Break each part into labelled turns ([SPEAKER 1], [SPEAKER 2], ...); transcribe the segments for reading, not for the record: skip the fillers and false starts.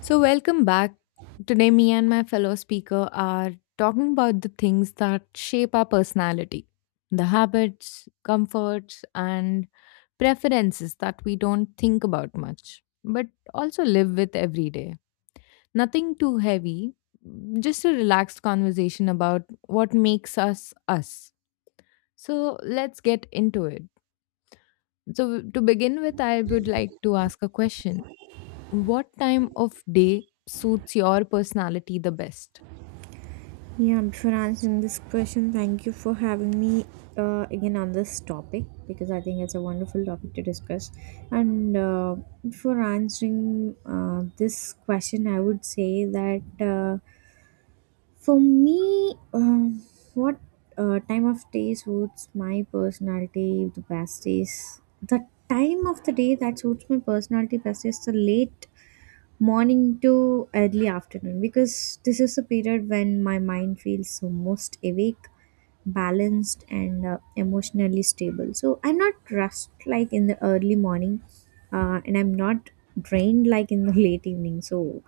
[SPEAKER 1] So, welcome back. Today, me and my fellow speaker are talking about the things that shape our personality, the habits, comforts, and preferences that we don't think about much, but also live with every day. Nothing too heavy, just a relaxed conversation about what makes us us. So, let's get into it. So, to begin with, I would like to ask a question: what time of day suits your personality the best?
[SPEAKER 2] Yeah, I'm sure answering this question. Thank you for having me again on this topic because I think it's a wonderful topic to discuss. And for answering this question, I would say that for me, what time of day suits my personality the best is the time of the day that suits my personality best is the late morning to early afternoon because this is the period when my mind feels most awake, balanced, and emotionally stable. So I'm not rushed like in the early morning, and I'm not drained like in the late evening. So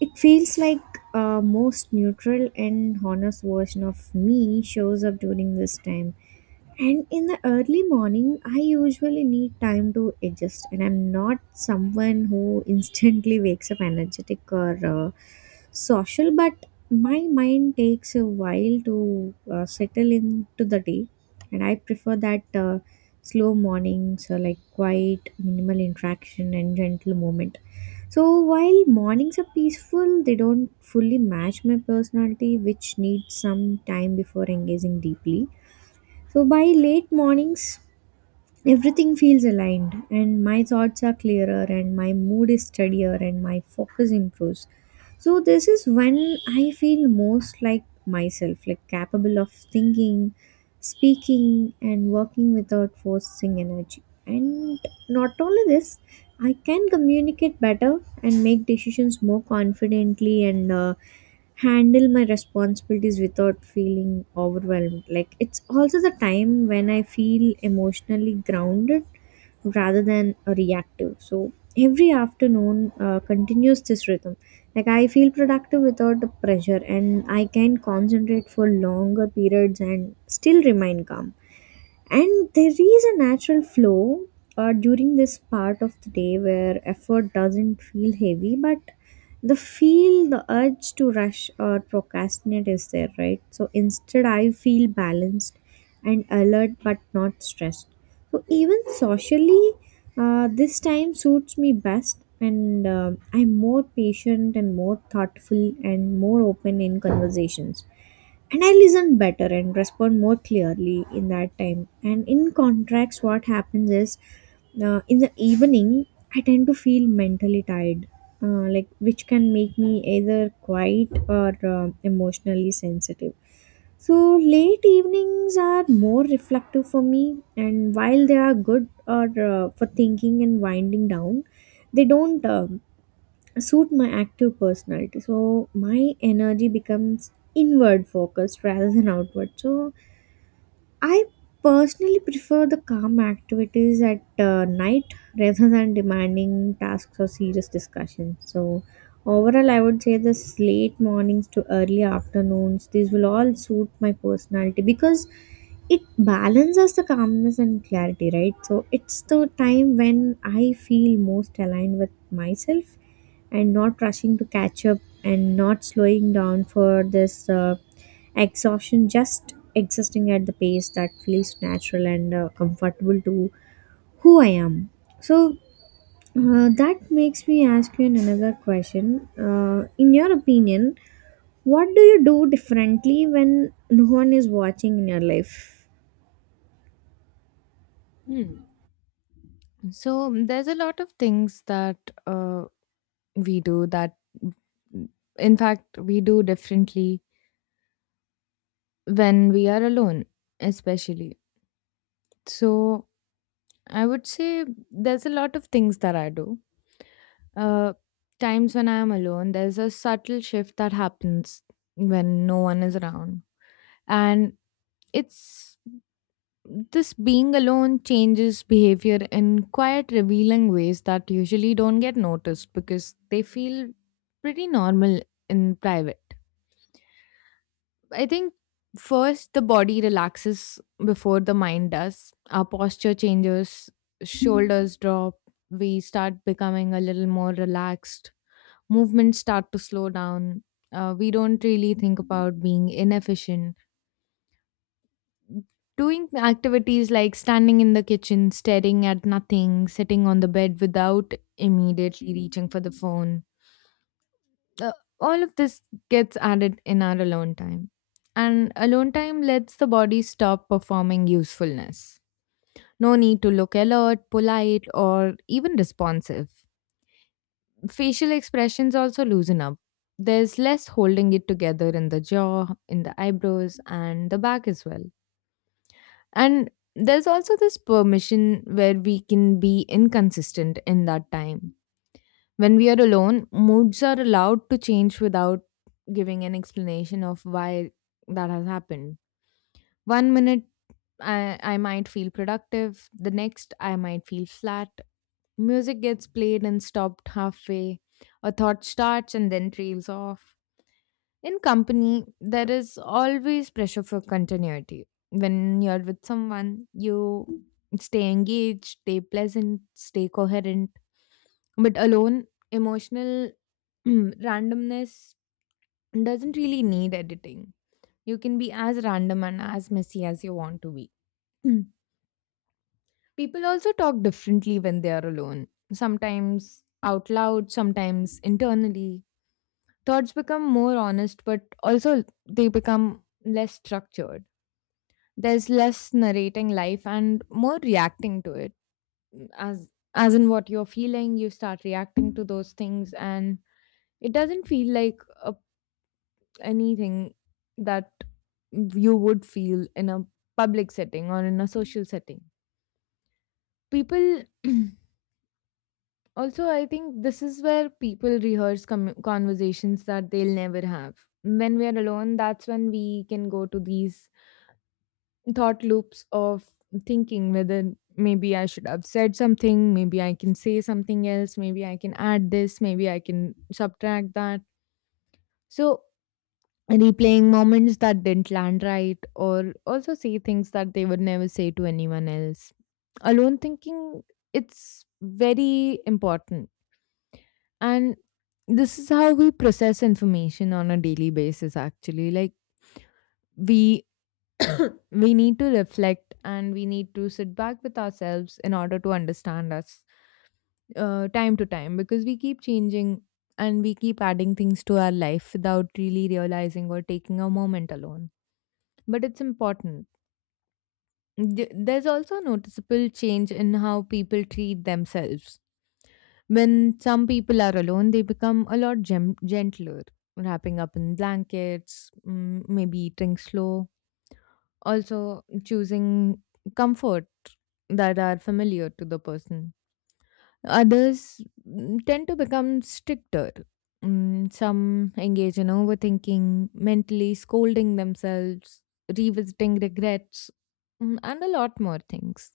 [SPEAKER 2] it feels like a most neutral and honest version of me shows up during this time, and in the early morning, I usually need time to adjust, and I'm not someone who instantly wakes up energetic or social, but my mind takes a while to settle into the day, and I prefer that slow mornings, so like quiet, minimal interaction, and gentle movement. So while mornings are peaceful, they don't fully match my personality, which needs some time before engaging deeply. So by late mornings, everything feels aligned, and my thoughts are clearer, and my mood is steadier, and my focus improves. So this is when I feel most like myself, like capable of thinking, speaking, and working without forcing energy. And not only this, I can communicate better and make decisions more confidently and handle my responsibilities without feeling overwhelmed. Like it's also the time when I feel emotionally grounded rather than reactive. So every afternoon continues this rhythm. Like I feel productive without the pressure, and I can concentrate for longer periods and still remain calm, and there is a natural flow during this part of the day where effort doesn't feel heavy, but the urge to rush or procrastinate is there, right? So instead I feel balanced and alert but not stressed. So even socially, this time suits me best, and um, I'm more patient and more thoughtful and more open in conversations, and I listen better and respond more clearly in that time. And in contrast, what happens is in the evening, I tend to feel mentally tired, like which can make me either quiet or um, emotionally sensitive. So late evenings are more reflective for me, and while they are good or for thinking and winding down, they don't. Suit my active personality, so my energy becomes inward focused rather than outward. So I personally prefer the calm activities at night rather than demanding tasks or serious discussions. So, overall, I would say this late mornings to early afternoons, these will all suit my personality because it balances the calmness and clarity, right? So, it's the time when I feel most aligned with myself and not rushing to catch up and not slowing down for this exhaustion, just existing at the pace that feels natural and comfortable to who I am. So that makes me ask you another question: in your opinion, what do you do differently when no one is watching in your life?
[SPEAKER 1] So there's a lot of things that uh, we do that, in fact, we do differently when we are alone, especially. So I would say there's a lot of things that I do. Uh, Times when I am alone, there's a subtle shift that happens when no one is around, and it's this being alone changes behavior in quiet, revealing ways that usually don't get noticed because they feel pretty normal in private. I think first the body relaxes before the mind does. Our posture changes, shoulders drop, we start becoming a little more relaxed, movements start to slow down. We don't really think about being inefficient, doing activities like standing in the kitchen, staring at nothing, sitting on the bed without immediately reaching for the phone. Uh, all of this gets added in our alone time. And alone time lets the body stop performing usefulness. No need to look alert, polite, or even responsive. Facial expressions also loosen up. There's less holding it together in the jaw, in the eyebrows, and the back as well. And there's also this permission where we can be inconsistent in that time. When we are alone, moods are allowed to change without giving an explanation of why that has happened. One minute, I might feel productive, the next, I might feel flat. Music gets played and stopped halfway, a thought starts and then trails off. In company, there is always pressure for continuity. When you're with someone, you stay engaged, stay pleasant, stay coherent. But alone, emotional randomness doesn't really need editing. You can be as random and as messy as you want to be. Mm. People also talk differently when they are alone, sometimes out loud, sometimes internally. Thoughts become more honest, but also they become less structured. There's less narrating life and more reacting to it. Mm, as as in what you're feeling, you start reacting to those things, and it doesn't feel like anything that you would feel in a public setting or in a social setting. People also, I think this is where people rehearse conversations that they'll never have. When we are alone, that's when we can go to these thought loops of thinking whether maybe I should have said something, maybe I can say something else, maybe I can add this, maybe I can subtract that. So, replaying moments that didn't land right, or also say things that they would never say to anyone else. Alone thinking, it's very important. And this is how we process information on a daily basis, actually. Like, we we need to reflect and we need to sit back with ourselves in order to understand us time to time because we keep changing and we keep adding things to our life without really realizing or taking a moment alone. But it's important. There's also noticeable change in how people treat themselves. When some people are alone, they become a lot gentler, wrapping up in blankets, mm, maybe eating slow, also choosing comfort that are familiar to the person. Others tend to become stricter. Some engage in overthinking, mentally scolding themselves, revisiting regrets, and a lot more things.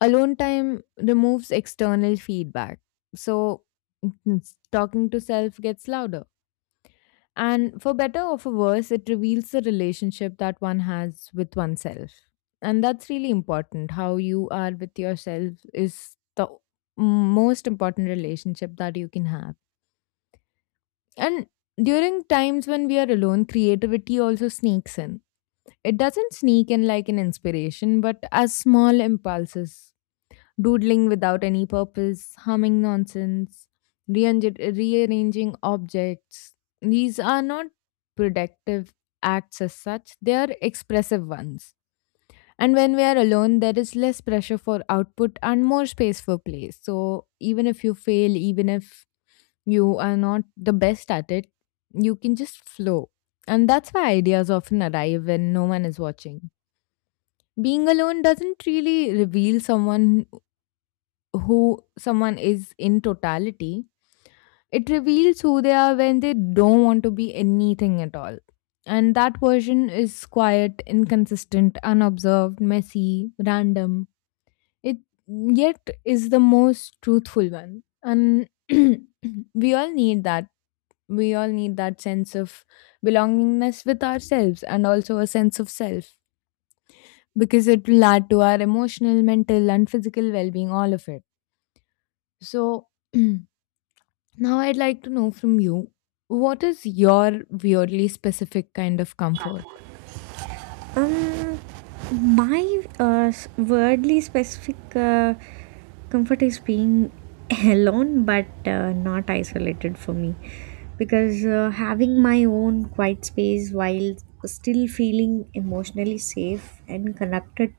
[SPEAKER 1] Alone time removes external feedback. So, mm, talking to self gets louder, and for better or for worse, it reveals the relationship that one has with oneself. And that's really important. How you are with yourself is the most important relationship that you can have. And during times when we are alone, creativity also sneaks in. It doesn't sneak in like an inspiration, but as small impulses, doodling without any purpose, humming nonsense, rearranging objects. These are not productive acts as such, they are expressive ones. And when we are alone, there is less pressure for output and more space for play. So, even if you fail, even if you are not the best at it, you can just flow. And that's why ideas often arrive when no one is watching. Being alone doesn't really reveal someone, who someone is in totality; it reveals who they are when they don't want to be anything at all. And that version is quiet, inconsistent, unobserved, messy, random. It yet is the most truthful one. And we all need that. We all need that sense of belongingness with ourselves and also a sense of self, because it will add to our emotional, mental, and physical well being, all of it. So, now, I'd like to know from you, what is your weirdly specific kind of comfort?
[SPEAKER 2] um My s- worldly specific comfort is being alone but not isolated for me, because having my own quiet space while still feeling emotionally safe and connected,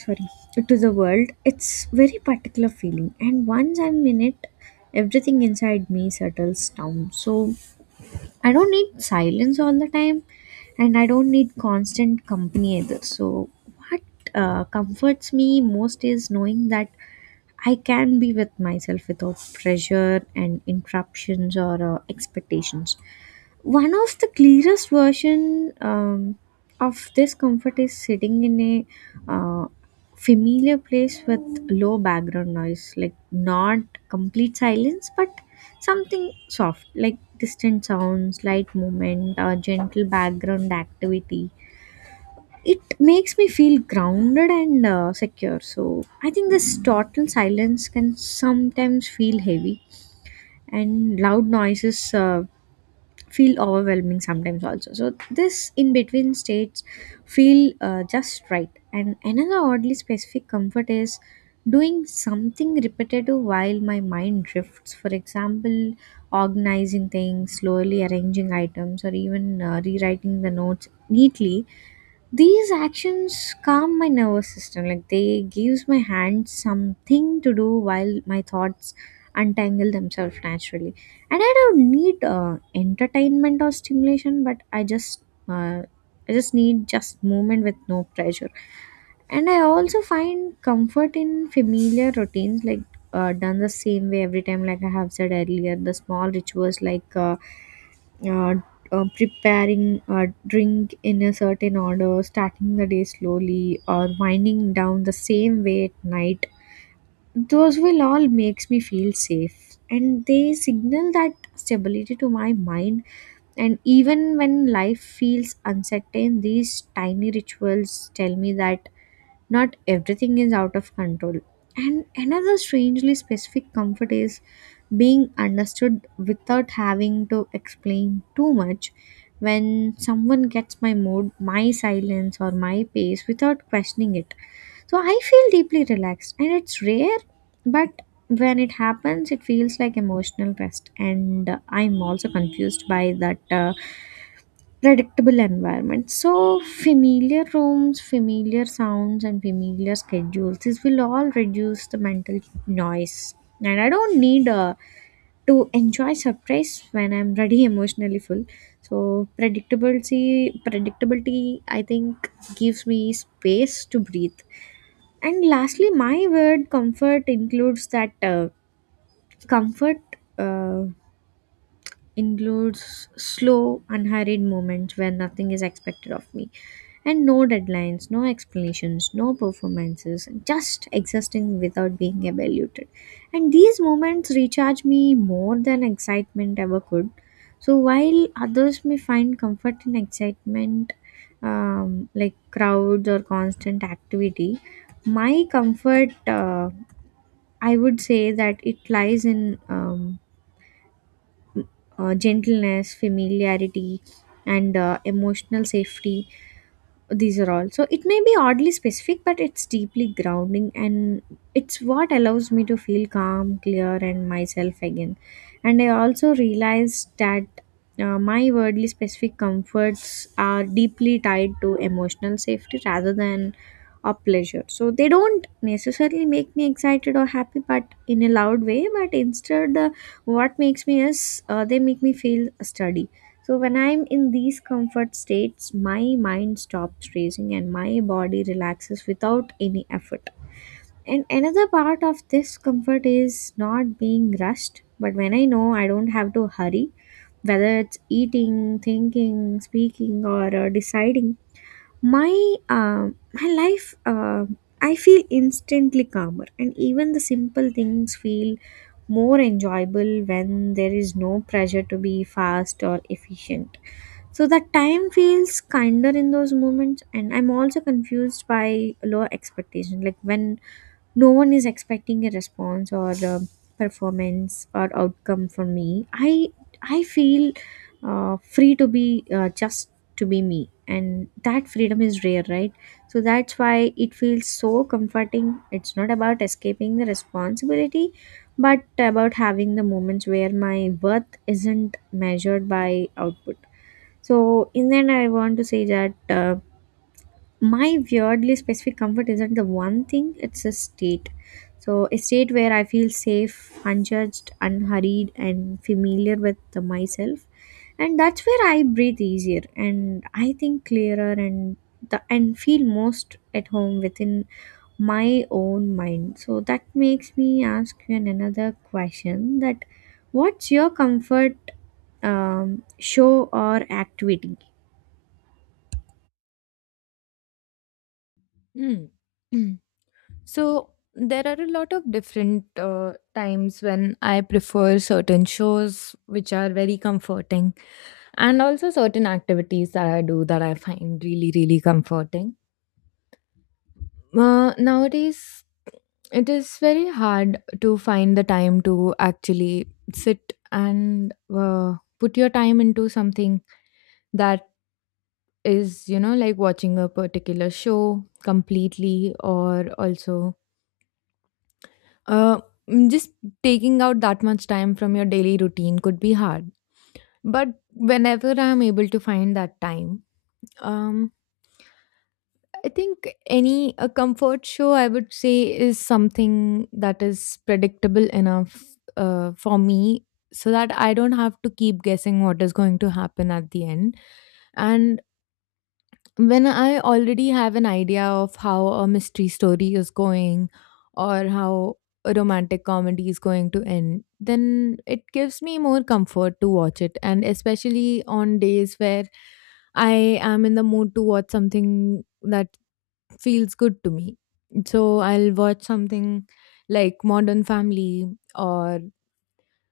[SPEAKER 2] sorry, to the world, it's very particular feeling, and once I'm in it, everything inside me settles down. So I don't need silence all the time, and I don't need constant company either. So, what comforts me most is knowing that I can be with myself without pressure and interruptions or expectations. One of the clearest version of this comfort is sitting in a uh, familiar place with low background noise, like not complete silence, but something soft, like distant sounds, light movement, or gentle background activity. It makes me feel grounded and secure. So, I think this total silence can sometimes feel heavy, and loud noises feel overwhelming sometimes also. So this in between states feel just right. And another oddly specific comfort is doing something repetitive while my mind drifts. For example, organizing things slowly, arranging items, or even rewriting the notes neatly. These actions calm my nervous system, like they gives my hands something to do while my thoughts untangle themselves naturally. And I don't need entertainment or stimulation, but uh, I just need just movement with no pressure. And I also find comfort in familiar routines, like done the same way every time. Like I have said earlier, the small rituals, like uh, preparing a drink in a certain order, starting the day slowly, or winding down the same way at night. Those will all makes me feel safe, and they signal that stability to my mind. And even when life feels uncertain, these tiny rituals tell me that not everything is out of control. And another strangely specific comfort is being understood without having to explain too much. When someone gets my mood, my silence, or my pace without questioning it, so I feel deeply relaxed, and it's rare, but when it happens, it feels like emotional rest. And I'm also confused by that. Predictable environment. So, familiar rooms, familiar sounds, and familiar schedules. This will all reduce the mental noise. And I don't need to enjoy surprise when I'm ready emotionally full. So predictability, I think gives me space to breathe. And lastly, my word comfort includes that comfort. Uh, includes slow, unhurried moments where nothing is expected of me. And no deadlines, no explanations, no performances, just existing without being evaluated. And these moments recharge me more than excitement ever could. So while others may find comfort in excitement, like crowds or constant activity, my comfort, I would say that it lies in gentleness, familiarity, and emotional safety. These are all. So it may be oddly specific, but it's deeply grounding, and it's what allows me to feel calm, clear, and myself again. And I also realized that my wordly specific comforts are deeply tied to emotional safety rather than or pleasure. So they don't necessarily make me excited or happy, but in a loud way. But instead, what makes me is they make me feel steady. So when I'm in these comfort states, my mind stops racing, and my body relaxes without any effort. And another part of this comfort is not being rushed. But when I know I don't have to hurry, whether it's eating, thinking, speaking, or deciding my uh, my life, I feel instantly calmer, and even the simple things feel more enjoyable when there is no pressure to be fast or efficient. So the time feels kinder in those moments. And I'm also confused by low expectation, like when no one is expecting a response or performance or outcome from me, I feel free to be just to be me, and that freedom is rare, right? So that's why it feels so comforting. It's not about escaping the responsibility, but about having the moments where my worth isn't measured by output. So in the end, I want to say that my weirdly specific comfort isn't the one thing, it's a state. So a state where I feel safe, unjudged, unhurried, and familiar with the myself, and that's where I breathe easier, and I think clearer, and and feel most at home within my own mind. So that makes me ask you another question: that what's your comfort show or activity?
[SPEAKER 1] Mm. Mm. So, there are a lot of different times when I prefer certain shows which are very comforting, and also certain activities that I do that I find really, really comforting. Nowadays, it is very hard to find the time to actually sit and put your time into something that is, you know, like watching a particular show completely, or also uh, just taking out that much time from your daily routine could be hard. But whenever I'm able to find that time, um, I think any a comfort show, I would say, is something that is predictable enough for me, so that I don't have to keep guessing what is going to happen at the end. And when I already have an idea of how a mystery story is going, or how a romantic comedy is going to end, then it gives me more comfort to watch it. And especially on days where I am in the mood to watch something that feels good to me. So I'll watch something like Modern Family or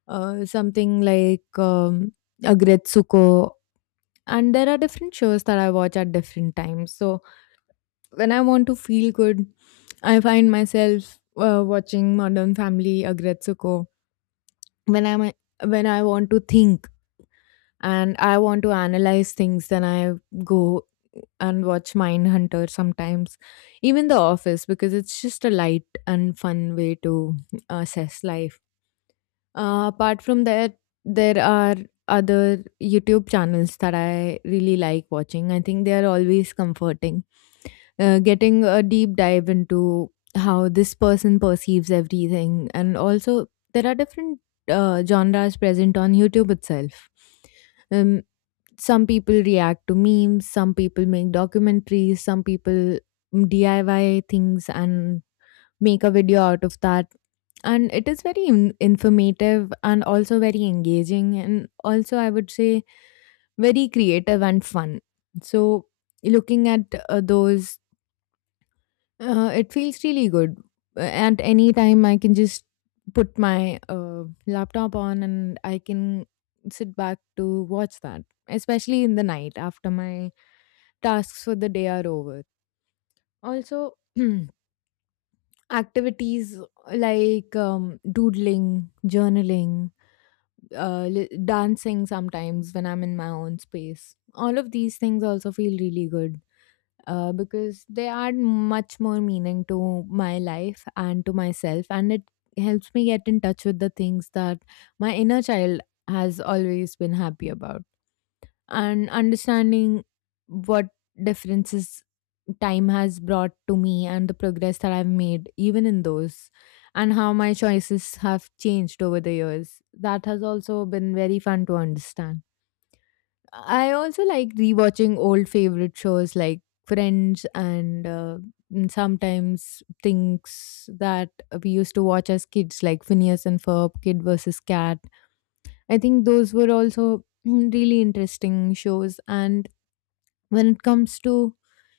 [SPEAKER 1] something like Agretsuko. And there are different shows that I watch at different times. So when I want to feel good, I find myself watching Modern Family, Agretsuko. When i when I want to think and I want to analyze things, then I go and watch Mindhunter sometimes, even The Office, because it's just a light and fun way to assess life. Apart from that, there are other YouTube channels that I really like watching. I think they are always comforting, getting a deep dive into how this person perceives everything. And also there are different genres present on YouTube itself. um, some people react to memes, some people make documentaries, some people DIY things and make a video out of that, and it is very informative and also very engaging, and also I would say very creative and fun. So looking at those, it feels really good. At any time, I can just put my laptop on and I can sit back to watch that, especially in the night after my tasks for the day are over. Also, activities like doodling, journaling, dancing sometimes when I'm in my own space. All of these things also feel really good, because they add much more meaning to my life and to myself, and it helps me get in touch with the things that my inner child has always been happy about, and understanding what differences time has brought to me and the progress that I've made, even in those, and how my choices have changed over the years. That has also been very fun to understand. I also like rewatching old favorite shows like Friends and sometimes things that we used to watch as kids, like Phineas and Ferb, Kid versus Cat. I think those were also really interesting shows. And when it comes to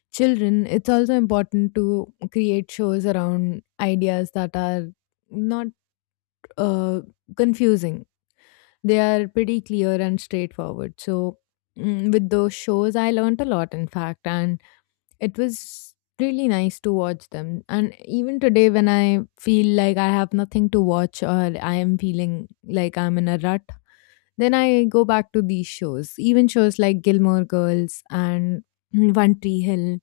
[SPEAKER 1] children, it's also important to create shows around ideas that are not uh, confusing, they are pretty clear and straightforward. So, with those shows, I learned a lot, in fact, and it was really nice to watch them. And even today, when I feel like I have nothing to watch or I am feeling like I'm in a rut, then I go back to these shows. Even shows like Gilmore Girls and One Tree Hill,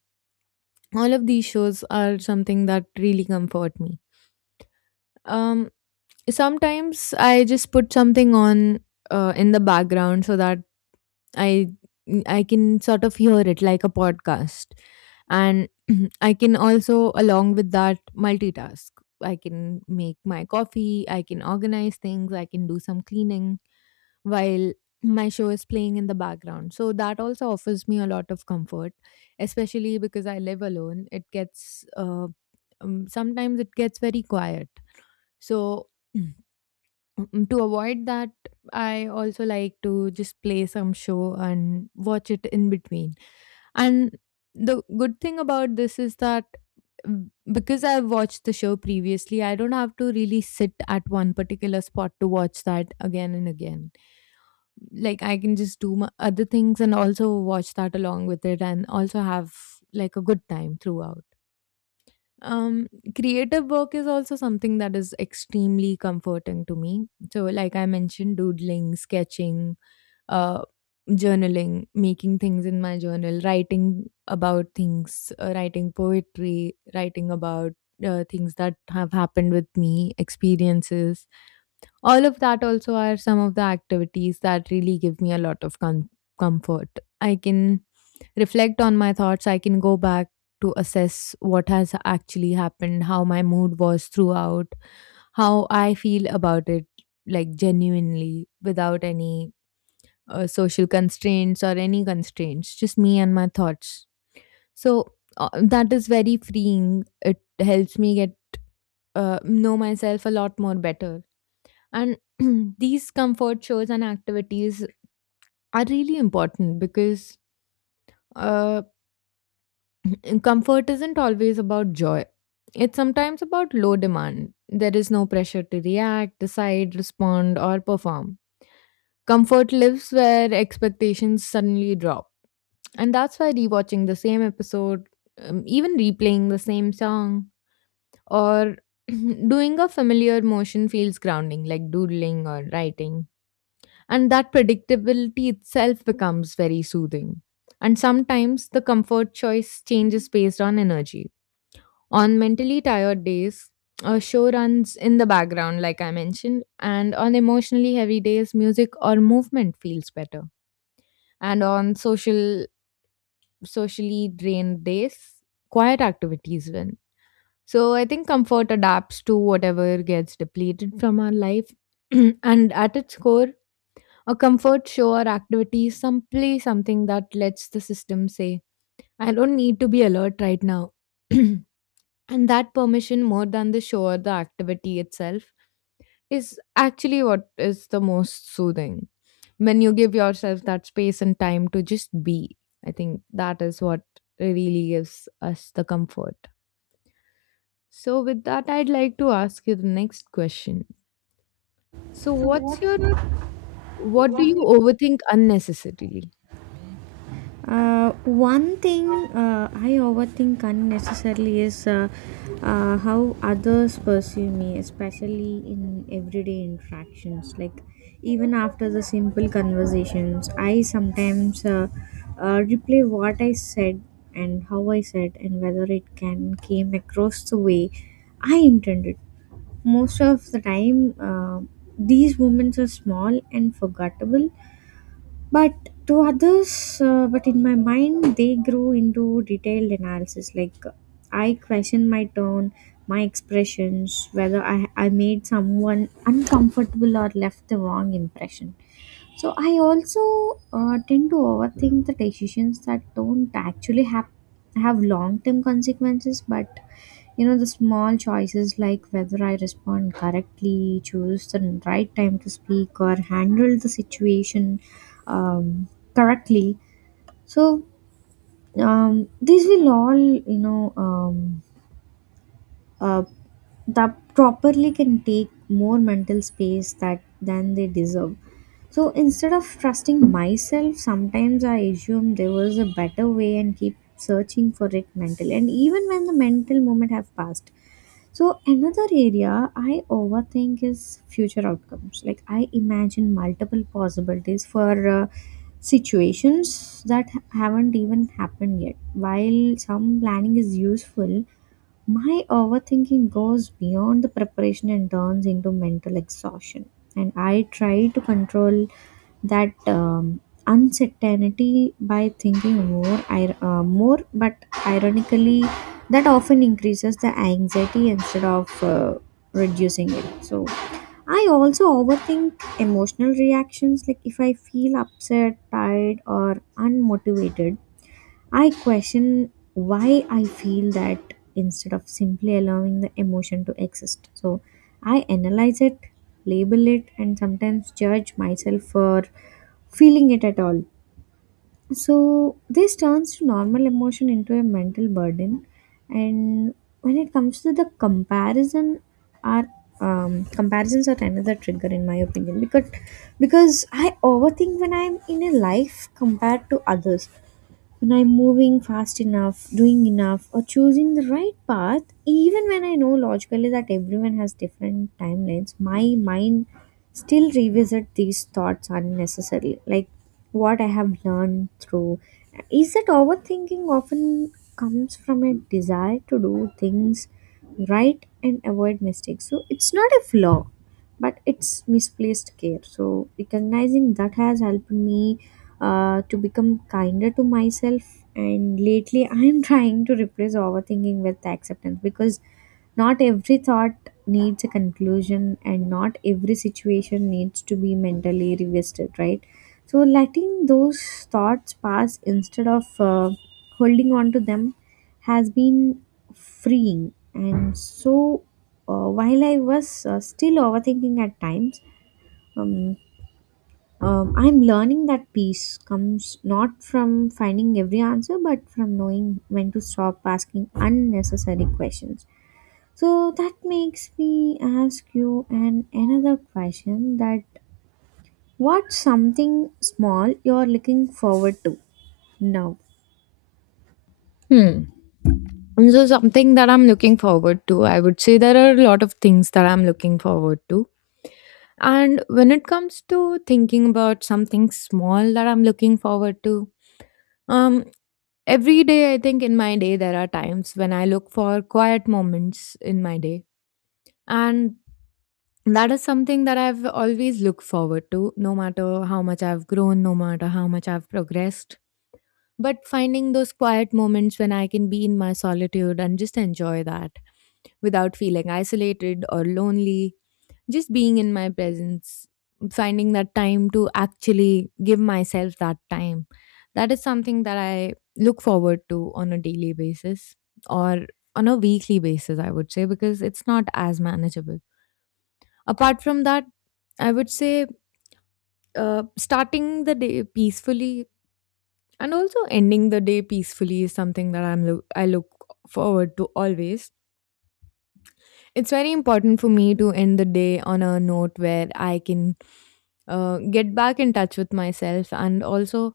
[SPEAKER 1] all of these shows are something that really comfort me. Um, Sometimes I just put something on in the background so that I I can sort of hear it like a podcast. And I can also, along with that, multitask. I can make my coffee, I can organize things, I can do some cleaning while my show is playing in the background. So that also offers me a lot of comfort, especially because I live alone. Sometimes it gets very quiet. So To avoid that, I also like to just play some show and watch it in between. And the good thing about this is that because I've watched the show previously, I don't have to really sit at one particular spot to watch that again and again. Like I can just do my other things and also watch that along with it and also have like a good time throughout. Um, Creative work is also something that is extremely comforting to me. So, like I mentioned, doodling, sketching, uh, journaling, making things in my journal, writing about things, writing poetry, writing about things that have happened with me, experiences. All of that also are some of the activities that really give me a lot of comfort. I can reflect on my thoughts. I can go back to assess what has actually happened, how my mood was throughout, how I feel about it, like genuinely, without any social constraints or any constraints, just me and my thoughts. So that is very freeing. It helps me get know myself a lot more better. And these comfort shows and activities are really important because uh, And comfort isn't always about joy. It's sometimes about low demand. There is no pressure to react, decide, respond, or perform. Comfort lives where expectations suddenly drop. And that's why rewatching the same episode, even replaying the same song, or doing a familiar motion feels grounding, like doodling or writing. And that predictability itself becomes very soothing. And sometimes the comfort choice changes based on energy, on mentally tired days, a show runs in the background, like I mentioned, and on emotionally heavy days, music or movement feels better. And on socially drained days, quiet activities win. So I think comfort adapts to whatever gets depleted from our life. And at its core, a comfort show or activity is simply something that lets the system say, I don't need to be alert right now. And that permission, more than the show or the activity itself, is actually what is the most soothing. When you give yourself that space and time to just be, I think that is what really gives us the comfort. So, with that, I'd like to ask you the next question. So,
[SPEAKER 2] So what's your
[SPEAKER 1] what do
[SPEAKER 2] what
[SPEAKER 1] you
[SPEAKER 2] do
[SPEAKER 1] overthink unnecessarily?
[SPEAKER 2] One thing I overthink unnecessarily is how others perceive me, especially in everyday interactions. Like, even after the simple conversations, I sometimes replay what I said and how I said, and whether it can came across the way I intended. Most of the time, these moments are small and forgettable, but to others, but in my mind they grew into detailed analysis. Like I question my tone, my expressions, whether I made someone uncomfortable or left the wrong impression. So I also tend to overthink the decisions that don't actually have long term consequences, but you know, the small choices like whether I respond correctly, choose the right time to speak, or handle the situation um, correctly. So, these will all, you know, uh, that properly can take more mental space that than they deserve. So instead of trusting myself, sometimes I assume there was a better way and keep searching for it mentally. And even when the mental moment have passed, so another area I overthink is future outcomes. Like I imagine multiple possibilities for uh, situations that haven't even happened yet. While some planning is useful, my overthinking goes beyond the preparation and turns into mental exhaustion. And I try to control that uncertainty by thinking more, but ironically, that often increases the anxiety instead of reducing it. So I also overthink emotional reactions. Like if I feel upset, tired, or unmotivated, I question why I feel that instead of simply allowing the emotion to exist. So I analyze it, label it, and sometimes judge myself for feeling it at all. So this turns to normal emotion into a mental burden. And when it comes to the comparison, are comparisons are another trigger in my opinion, because I overthink when I'm in a life compared to others, when I'm moving fast enough, doing enough, or choosing the right path. Even when I know logically that everyone has different timelines, my mind still revisit these thoughts unnecessarily. Like what I have learned through is that overthinking often comes from a desire to do things right and avoid mistakes. So it's not a flaw, but it's misplaced care. So recognizing that has helped me to become kinder to myself. And lately, I'm trying to replace overthinking with acceptance, because not every thought needs a conclusion, and not every situation needs to be mentally revisited, right? So, letting those thoughts pass instead of holding on to them has been freeing. And so, while I was still overthinking at times, um, I'm learning that peace comes not from finding every answer, but from knowing when to stop asking unnecessary questions. So that makes me ask you an another question: that what's something small you're looking forward to now?
[SPEAKER 1] Hmm. And So something that I'm looking forward to, I would say there are a lot of things that I'm looking forward to. And when it comes to thinking about something small that I'm looking forward to, um, every day I think in my day there are times when I look for quiet moments in my day. And that is something that I've always looked forward to, no matter how much I've grown, no matter how much I've progressed. But finding those quiet moments when I can be in my solitude and just enjoy that without feeling isolated or lonely, just being in my presence, finding that time to actually give myself that time. That is something that I look forward to on a daily basis or on a weekly basis, I would say, because it's not as manageable. Apart from that, I would say starting the day peacefully and also ending the day peacefully is something that I look forward to always. It's very important for me to end the day on a note where I can get back in touch with myself and also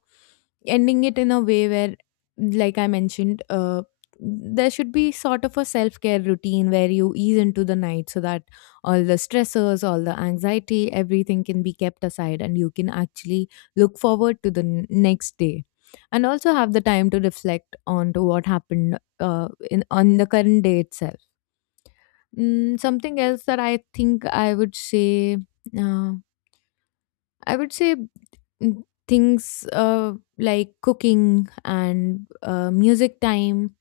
[SPEAKER 1] ending it in a way where, like I mentioned, there should be sort of a self care routine where you ease into the night so that all the stressors, all the anxiety, everything can be kept aside and you can actually look forward to the next day and also have the time to reflect on to what happened in on the current day itself. Something else that I think uh, I would say mm, things like cooking and music time,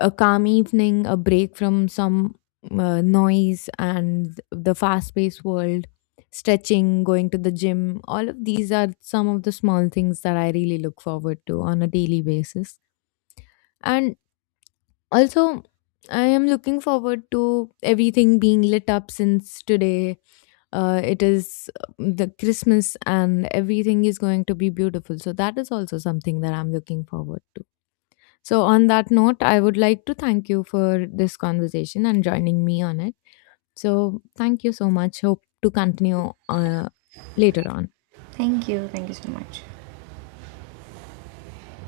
[SPEAKER 1] a calm evening, a break from some noise and the fast paced world, stretching, going to the gym. All of these are some of the small things that I really look forward to on a daily basis. And also, I am looking forward to everything being lit up, since today it is the Christmas and everything is going to be beautiful. So that is also something that I'm looking forward to. So on that note, I would like to thank you for this conversation and joining me on it. So thank you so much. Hope to continue later on.
[SPEAKER 2] Thank you. Thank you so much.